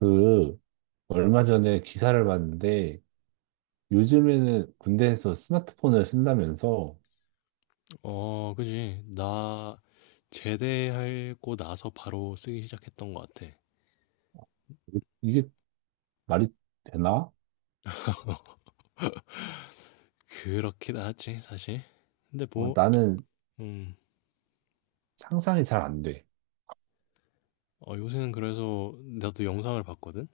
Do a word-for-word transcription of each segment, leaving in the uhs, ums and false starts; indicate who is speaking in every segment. Speaker 1: 그, 얼마 전에 기사를 봤는데, 요즘에는 군대에서 스마트폰을 쓴다면서,
Speaker 2: 어, 그지. 나 제대하고 나서 바로 쓰기 시작했던 것 같아.
Speaker 1: 이게 말이 되나?
Speaker 2: 그렇긴 하지, 사실. 근데
Speaker 1: 어,
Speaker 2: 뭐,
Speaker 1: 나는
Speaker 2: 음,
Speaker 1: 상상이 잘 안 돼.
Speaker 2: 어, 요새는 그래서 나도 영상을 봤거든?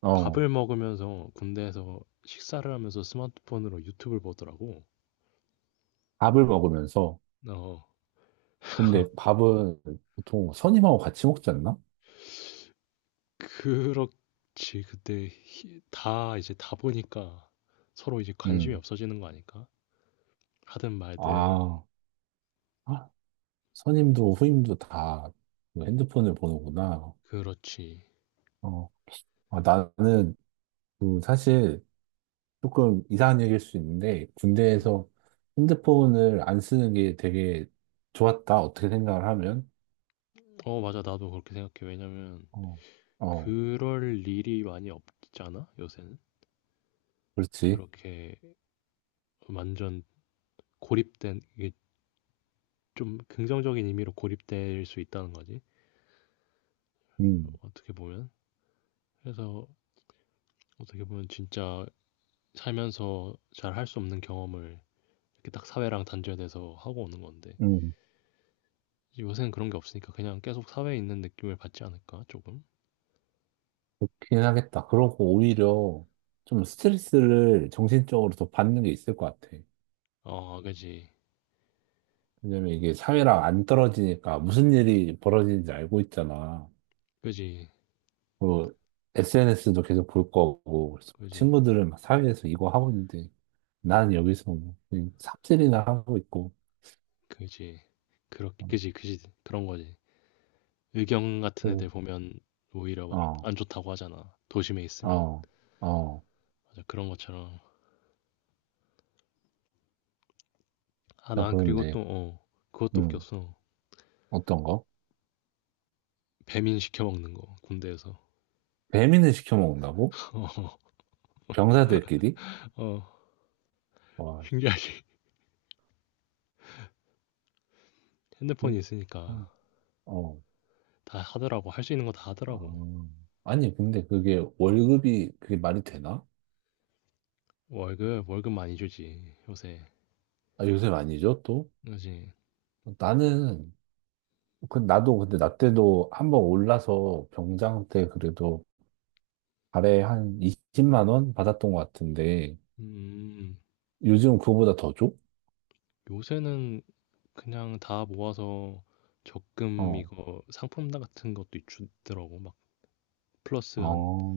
Speaker 1: 어,
Speaker 2: 밥을 먹으면서 군대에서 식사를 하면서 스마트폰으로 유튜브를 보더라고.
Speaker 1: 밥을 먹으면서.
Speaker 2: 어,
Speaker 1: 근데 밥은 보통 선임하고 같이 먹지 않나?
Speaker 2: 그렇지. 그때 히- 다 이제 다 보니까 서로 이제 관심이
Speaker 1: 음.
Speaker 2: 없어지는 거 아닐까? 하든 말든,
Speaker 1: 아, 아, 선임도 후임도 다 그 핸드폰을 보는구나.
Speaker 2: 그렇지.
Speaker 1: 어, 아, 나는 그 사실 조금 이상한 얘기일 수 있는데,
Speaker 2: 어,
Speaker 1: 군대에서 핸드폰을 안 쓰는 게 되게 좋았다. 어떻게 생각을 하면.
Speaker 2: 어, 맞아. 나도 그렇게 생각해. 왜냐면,
Speaker 1: 어, 어,
Speaker 2: 그럴 일이 많이 없잖아, 요새는.
Speaker 1: 그렇지.
Speaker 2: 그렇게 완전 고립된, 이게 좀 긍정적인 의미로 고립될 수 있다는 거지.
Speaker 1: 음,
Speaker 2: 어떻게 보면. 그래서 어떻게 보면 진짜 살면서 잘 할 수 없는 경험을 이렇게 딱 사회랑 단절돼서 하고 오는 건데.
Speaker 1: 음,
Speaker 2: 요새는 그런 게 없으니까 그냥 계속 사회에 있는 느낌을 받지 않을까, 조금?
Speaker 1: 그렇긴 하겠다. 그러고 오히려 좀 스트레스를 정신적으로 더 받는 게 있을 것 같아.
Speaker 2: 어, 그지.
Speaker 1: 왜냐면 이게 사회랑 안 떨어지니까 무슨 일이 벌어지는지 알고 있잖아.
Speaker 2: 그지.
Speaker 1: 그 에스엔에스도 계속 볼 거고, 그래서
Speaker 2: 그지.
Speaker 1: 친구들은 막 사회에서 이거 하고 있는데, 나는 여기서 뭐 그냥 삽질이나 하고 있고.
Speaker 2: 그지. 그렇게,
Speaker 1: 어.
Speaker 2: 그지. 그지. 그런 거지. 의경 같은
Speaker 1: 음.
Speaker 2: 애들 보면 오히려 막
Speaker 1: 어,
Speaker 2: 안 좋다고 하잖아. 도심에 있으면.
Speaker 1: 어, 어.
Speaker 2: 맞아, 그런 것처럼. 아,
Speaker 1: 나
Speaker 2: 난 그리고
Speaker 1: 그런데,
Speaker 2: 또, 어, 그것도
Speaker 1: 음,
Speaker 2: 웃겼어.
Speaker 1: 어떤 거?
Speaker 2: 배민 시켜 먹는 거, 군대에서.
Speaker 1: 배민을 시켜 먹는다고? 병사들끼리?
Speaker 2: 어, 어,
Speaker 1: 와,
Speaker 2: 신기하지. 핸드폰이
Speaker 1: 이게
Speaker 2: 있으니까
Speaker 1: 참, 어,
Speaker 2: 다 하더라고. 할 수 있는 거 다 하더라고.
Speaker 1: 어. 아니, 근데 그게 월급이 그게 말이 되나?
Speaker 2: 월급, 월급 많이 주지, 요새.
Speaker 1: 아, 요새 많이 줘, 또?
Speaker 2: 그지?
Speaker 1: 나는, 그, 나도 근데 나 때도 한번 올라서 병장 때 그래도 달에 한 이십만 원 받았던 것 같은데,
Speaker 2: 음,
Speaker 1: 요즘 그거보다 더 줘?
Speaker 2: 요새는 그냥 다 모아서 적금
Speaker 1: 어,
Speaker 2: 이거 상품 같은 것도 주더라고. 막 플러스 한
Speaker 1: 어,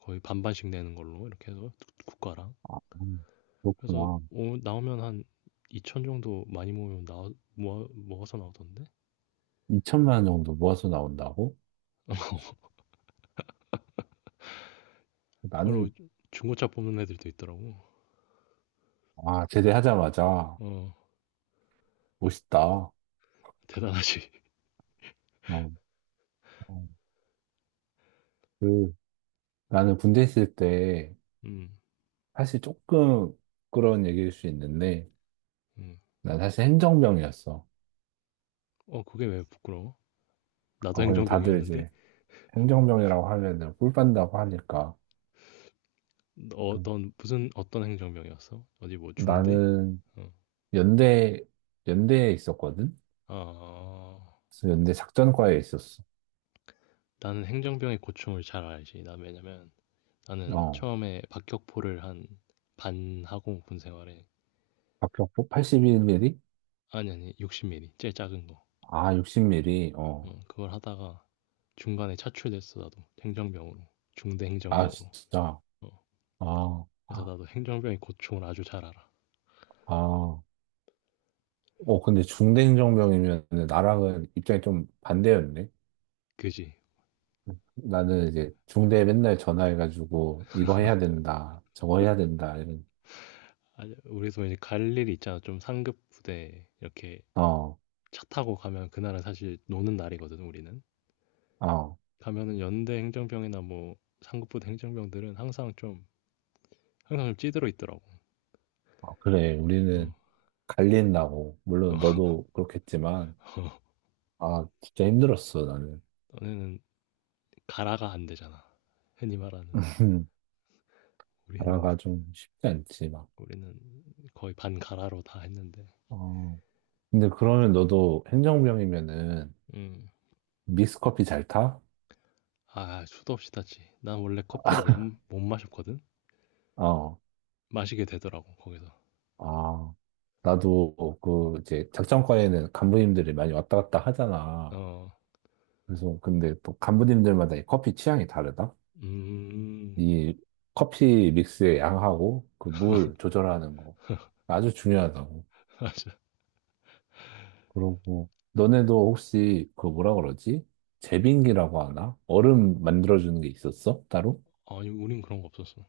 Speaker 2: 거의 반반씩 내는 걸로 이렇게 해서 국- 가랑
Speaker 1: 음,
Speaker 2: 그래서
Speaker 1: 그렇구나.
Speaker 2: 오- 나오면 한 이천 정도 많이 모으면 나 모아, 모아서 나오던데
Speaker 1: 이천만 원 정도 모아서 나온다고? 어,
Speaker 2: 그걸로
Speaker 1: 나는,
Speaker 2: 중고차 뽑는 애들도 있더라고.
Speaker 1: 아, 제대하자마자,
Speaker 2: 어,
Speaker 1: 멋있다. 어,
Speaker 2: 대단하지.
Speaker 1: 어, 그, 나는 군대 있을 때,
Speaker 2: 음,
Speaker 1: 사실 조금 부끄러운 얘기일 수 있는데,
Speaker 2: 음.
Speaker 1: 난 사실 행정병이었어.
Speaker 2: 어, 그게 왜 부끄러워. 나도
Speaker 1: 어, 근데 다들
Speaker 2: 행정병이었는데.
Speaker 1: 이제 행정병이라고 하면은 꿀 빤다고 하니까.
Speaker 2: 어,
Speaker 1: 그,
Speaker 2: 넌 무슨 어떤 행정병이었어? 어디 뭐 중대.
Speaker 1: 나는
Speaker 2: 어.
Speaker 1: 연대, 연대에 있었거든?
Speaker 2: 아,
Speaker 1: 그래서 연대 작전과에 있었어.
Speaker 2: 나는 행정병의 고충을 잘 알지. 나 왜냐면 나는
Speaker 1: 어,
Speaker 2: 처음에 박격포를 한 반 하고 군 생활에
Speaker 1: 박격포 팔십일 밀리미터?
Speaker 2: 아니 아니 육십 밀리 제일 작은.
Speaker 1: 아, 육십 밀리미터? 어,
Speaker 2: 어, 그걸 하다가 중간에 차출됐어, 나도. 행정병으로. 중대
Speaker 1: 아,
Speaker 2: 행정병으로.
Speaker 1: 진짜.
Speaker 2: 어.
Speaker 1: 아,
Speaker 2: 그래서
Speaker 1: 아,
Speaker 2: 나도 행정병의 고충을 아주 잘 알아.
Speaker 1: 아. 어, 근데 중대행정병이면
Speaker 2: 음,
Speaker 1: 나랑은 입장이 좀 반대였네.
Speaker 2: 그지.
Speaker 1: 나는 이제 중대에 맨날 전화해가지고 이거 해야 된다, 저거 해야 된다, 이런.
Speaker 2: 아, 우리도 이제 갈 일이 있잖아. 좀 상급 부대 이렇게
Speaker 1: 어,
Speaker 2: 차 타고 가면 그날은 사실 노는 날이거든, 우리는.
Speaker 1: 어,
Speaker 2: 가면은 연대 행정병이나 뭐 상급 부대 행정병들은 항상 좀, 항상 좀 찌들어 있더라고.
Speaker 1: 어, 그래.
Speaker 2: 어,
Speaker 1: 우리는 갈린다고. 물론
Speaker 2: 어,
Speaker 1: 너도 그렇겠지만, 아, 진짜 힘들었어, 나는.
Speaker 2: 너네는 가라가 안 되잖아. 흔히 말하는. 우리는,
Speaker 1: 나라가 좀 쉽지 않지, 막.
Speaker 2: 우리는 거의 반 가라로 다 했는데.
Speaker 1: 어. 근데 그러면 너도 행정병이면은
Speaker 2: 음.
Speaker 1: 믹스커피 잘 타?
Speaker 2: 아, 수도 없이 탔지. 난 원래 커피를 못 못 마셨거든.
Speaker 1: 어.
Speaker 2: 마시게 되더라고 거기서.
Speaker 1: 아, 나도 그 이제 작전과에는 간부님들이 많이 왔다 갔다
Speaker 2: 어.
Speaker 1: 하잖아.
Speaker 2: 어.
Speaker 1: 그래서 근데 또 간부님들마다 이 커피 취향이 다르다.
Speaker 2: 음.
Speaker 1: 이 커피 믹스의 양하고 그 물 조절하는 거 아주 중요하다고. 그러고 너네도 혹시 그 뭐라 그러지? 제빙기라고 하나? 얼음 만들어주는 게 있었어? 따로?
Speaker 2: 아니 우린 그런 거 없었어.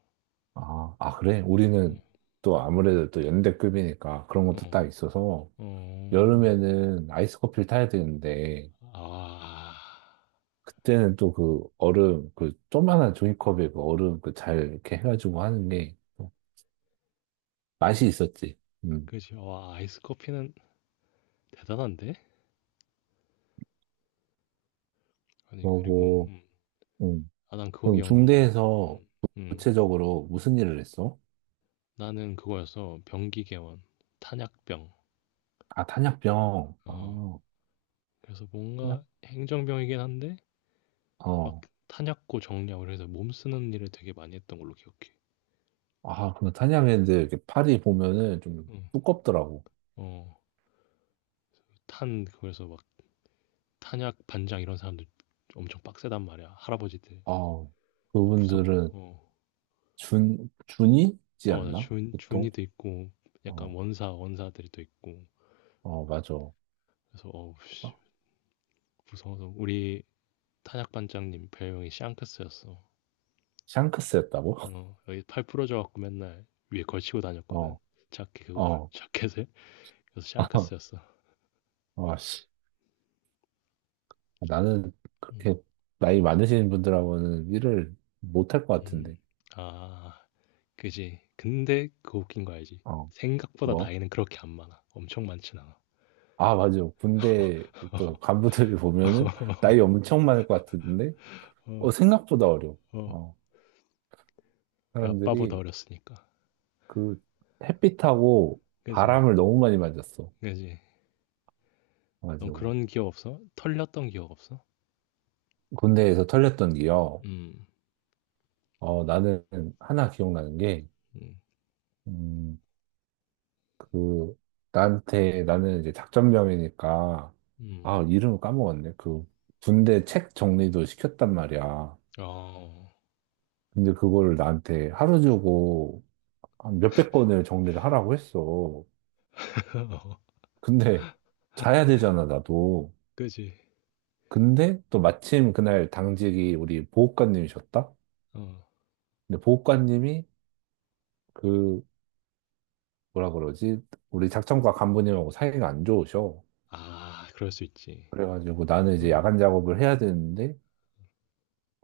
Speaker 1: 아, 아, 그래?
Speaker 2: 응.
Speaker 1: 우리는 또 아무래도 또 연대급이니까 그런 것도 딱
Speaker 2: 어.
Speaker 1: 있어서
Speaker 2: 어.
Speaker 1: 여름에는 아이스 커피를 타야 되는데
Speaker 2: 아.
Speaker 1: 그때는 또 그 얼음, 그 조그만한 종이컵에 그 얼음 그 잘 이렇게 해가지고 하는 게또 맛이 있었지. 음.
Speaker 2: 그지. 와, 아이스 커피는 대단한데? 아니 그리고
Speaker 1: 그러고,
Speaker 2: 음.
Speaker 1: 음.
Speaker 2: 아, 난 그거
Speaker 1: 그럼
Speaker 2: 기억난다.
Speaker 1: 중대에서
Speaker 2: 음. 음.
Speaker 1: 구체적으로 무슨 일을 했어?
Speaker 2: 나는 그거였어. 병기계원. 탄약병.
Speaker 1: 아, 탄약병.
Speaker 2: 어.
Speaker 1: 아,
Speaker 2: 그래서
Speaker 1: 탄약?
Speaker 2: 뭔가 행정병이긴 한데 막
Speaker 1: 어.
Speaker 2: 탄약고 정리하고 그래서 몸 쓰는 일을 되게 많이 했던 걸로 기억해.
Speaker 1: 아, 근데 탄약애들 이렇게 팔이 보면은 좀
Speaker 2: 어.
Speaker 1: 두껍더라고.
Speaker 2: 어, 탄, 그래서 막 탄약 반장 이런 사람들 엄청 빡세단 말이야. 할아버지들.
Speaker 1: 아,
Speaker 2: 무서워.
Speaker 1: 그분들은
Speaker 2: 어,
Speaker 1: 준, 준이지
Speaker 2: 어 맞아.
Speaker 1: 않나?
Speaker 2: 준,
Speaker 1: 보통?
Speaker 2: 준이도 있고, 약간
Speaker 1: 어,
Speaker 2: 원사, 원사들이 또 있고.
Speaker 1: 어, 맞아. 어,
Speaker 2: 그래서, 어우, 씨, 무서워서. 우리 탄약 반장님 별명이 샹크스였어.
Speaker 1: 샹크스였다고?
Speaker 2: 어, 여기 팔 부러져갖고 맨날 위에 걸치고 다녔거든.
Speaker 1: 어,
Speaker 2: 자켓 그거,
Speaker 1: 어.
Speaker 2: 자켓을. 그래서 샹크스였어.
Speaker 1: 어, 나는
Speaker 2: 음,
Speaker 1: 그렇게 나이 많으신 분들하고는 일을 못 할 것
Speaker 2: 음.
Speaker 1: 같은데.
Speaker 2: 아, 그지. 근데 그 웃긴 거 알지?
Speaker 1: 어,
Speaker 2: 생각보다
Speaker 1: 뭐?
Speaker 2: 나이는 그렇게 안 많아. 엄청 많진 않아.
Speaker 1: 아, 맞아. 군대 또 간부들이 보면은 나이 엄청 많을 것 같은데,
Speaker 2: 어,
Speaker 1: 어, 생각보다 어려워.
Speaker 2: 어,
Speaker 1: 어,
Speaker 2: 우리 아빠보다
Speaker 1: 사람들이
Speaker 2: 어렸으니까.
Speaker 1: 그 햇빛하고
Speaker 2: 그지,
Speaker 1: 바람을 너무 많이 맞았어.
Speaker 2: 그지. 넌
Speaker 1: 가지고
Speaker 2: 그런 기억 없어? 털렸던 기억 없어?
Speaker 1: 군대에서 털렸던 기억.
Speaker 2: 음,
Speaker 1: 어, 나는 하나 기억나는 게,
Speaker 2: 음,
Speaker 1: 음, 그 나한테 나는 이제 작전병이니까
Speaker 2: 음.
Speaker 1: 아 이름을 까먹었네. 그 군대 책 정리도 시켰단 말이야.
Speaker 2: 어,
Speaker 1: 근데 그거를 나한테 하루 주고 한 몇백 권을 정리를 하라고 했어. 근데 자야 되잖아 나도.
Speaker 2: 그지.
Speaker 1: 근데 또 마침 그날 당직이 우리 보호관님이셨다.
Speaker 2: 어,
Speaker 1: 근데 보호관님이 그 뭐라 그러지? 우리 작전과 간부님하고 사이가 안 좋으셔.
Speaker 2: 아, 그럴 수 있지.
Speaker 1: 그래가지고 나는 이제
Speaker 2: 어,
Speaker 1: 야간 작업을 해야 되는데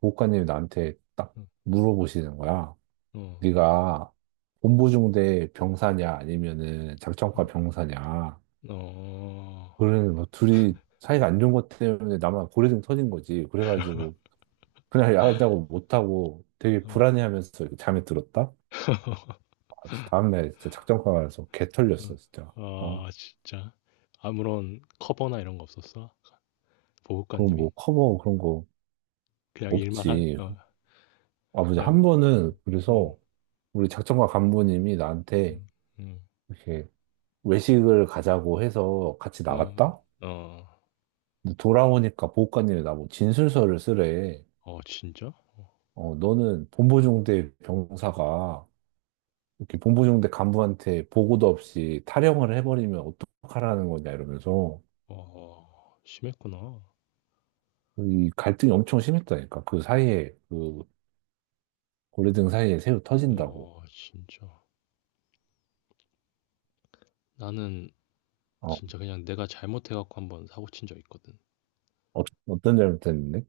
Speaker 1: 보호관님이 나한테 딱
Speaker 2: 어,
Speaker 1: 물어보시는 거야.
Speaker 2: 어,
Speaker 1: 네가 본부중대 병사냐 아니면은 작전과
Speaker 2: 음,
Speaker 1: 병사냐.
Speaker 2: 어,
Speaker 1: 그러는 뭐 둘이 사이가 안 좋은 것 때문에 나만 고래등 터진 거지. 그래가지고 그날 야간 작업 못하고 되게
Speaker 2: 어,
Speaker 1: 불안해하면서 이렇게 잠에 들었다. 아, 진짜 다음날 진짜 작전과 가서 개 털렸어 진짜.
Speaker 2: 어.
Speaker 1: 아,
Speaker 2: 아, 진짜. 아무런 커버나 이런 거 없었어?
Speaker 1: 그거
Speaker 2: 보호관님이?
Speaker 1: 뭐 커버 그런 거
Speaker 2: 그냥 일만 한,
Speaker 1: 없지.
Speaker 2: 어,
Speaker 1: 아버지
Speaker 2: 그냥,
Speaker 1: 한 번은
Speaker 2: 음,
Speaker 1: 그래서 우리 작전과 간부님이 나한테
Speaker 2: 음, 음.
Speaker 1: 이렇게 외식을 가자고 해서 같이
Speaker 2: 어,
Speaker 1: 나갔다?
Speaker 2: 어,
Speaker 1: 근데 돌아오니까 보호관님이 나보고 진술서를 쓰래.
Speaker 2: 어, 진짜?
Speaker 1: 어, 너는 본부중대 병사가 이렇게 본부중대 간부한테 보고도 없이 탈영을 해버리면 어떡하라는 거냐 이러면서
Speaker 2: 와, 심했구나.
Speaker 1: 이 갈등이 엄청 심했다니까. 그 사이에 그 고래등 사이에 새우 터진다고.
Speaker 2: 와, 진짜. 나는
Speaker 1: 어,
Speaker 2: 진짜 그냥 내가 잘못해갖고 한번 사고 친 적 있거든.
Speaker 1: 어, 어떤 잘못했는데?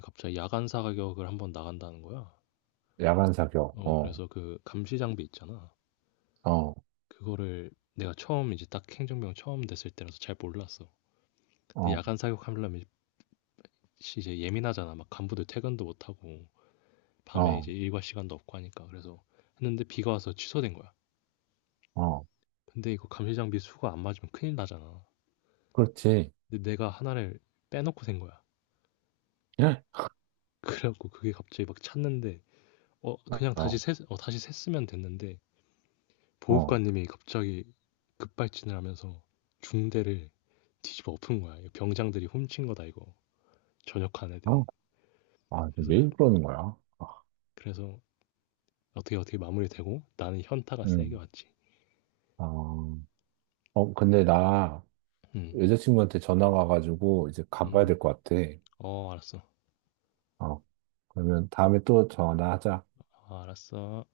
Speaker 2: 갑자기 야간사 격을 한번 나간다는 거야.
Speaker 1: 야간 사격.
Speaker 2: 어,
Speaker 1: 어,
Speaker 2: 그래서 그 감시 장비 있잖아.
Speaker 1: 어,
Speaker 2: 그거를 내가 처음 이제 딱 행정병 처음 됐을 때라서 잘 몰랐어. 근데
Speaker 1: 어,
Speaker 2: 야간 사격하려면 이제 예민하잖아. 막 간부들 퇴근도 못하고 밤에
Speaker 1: 어,
Speaker 2: 이제 일과 시간도 없고 하니까. 그래서 했는데 비가 와서 취소된 거야.
Speaker 1: 어.
Speaker 2: 근데 이거 감시 장비 수가 안 맞으면 큰일 나잖아.
Speaker 1: 그렇지.
Speaker 2: 근데 내가 하나를 빼놓고 산 거야.
Speaker 1: 예?
Speaker 2: 그래갖고 그게 갑자기 막 찾는데 어 그냥 다시
Speaker 1: 어,
Speaker 2: 샜, 어 다시 샜으면 됐는데
Speaker 1: 어,
Speaker 2: 보호관님이 갑자기 급발진을 하면서 중대를 뒤집어 엎은 거야. 이거 병장들이 훔친 거다 이거. 전역한 애들이.
Speaker 1: 어. 아,
Speaker 2: 그래서
Speaker 1: 왜 그러는 거야? 아.
Speaker 2: 그래서 어떻게 어떻게 마무리되고 나는 현타가 세게
Speaker 1: 음.
Speaker 2: 왔지.
Speaker 1: 아, 어, 근데 나
Speaker 2: 음.
Speaker 1: 여자친구한테 전화 와가지고 이제 가봐야
Speaker 2: 음.
Speaker 1: 될 것 같아.
Speaker 2: 어, 알았어.
Speaker 1: 어, 그러면 다음에 또 전화하자.
Speaker 2: 어, 알았어.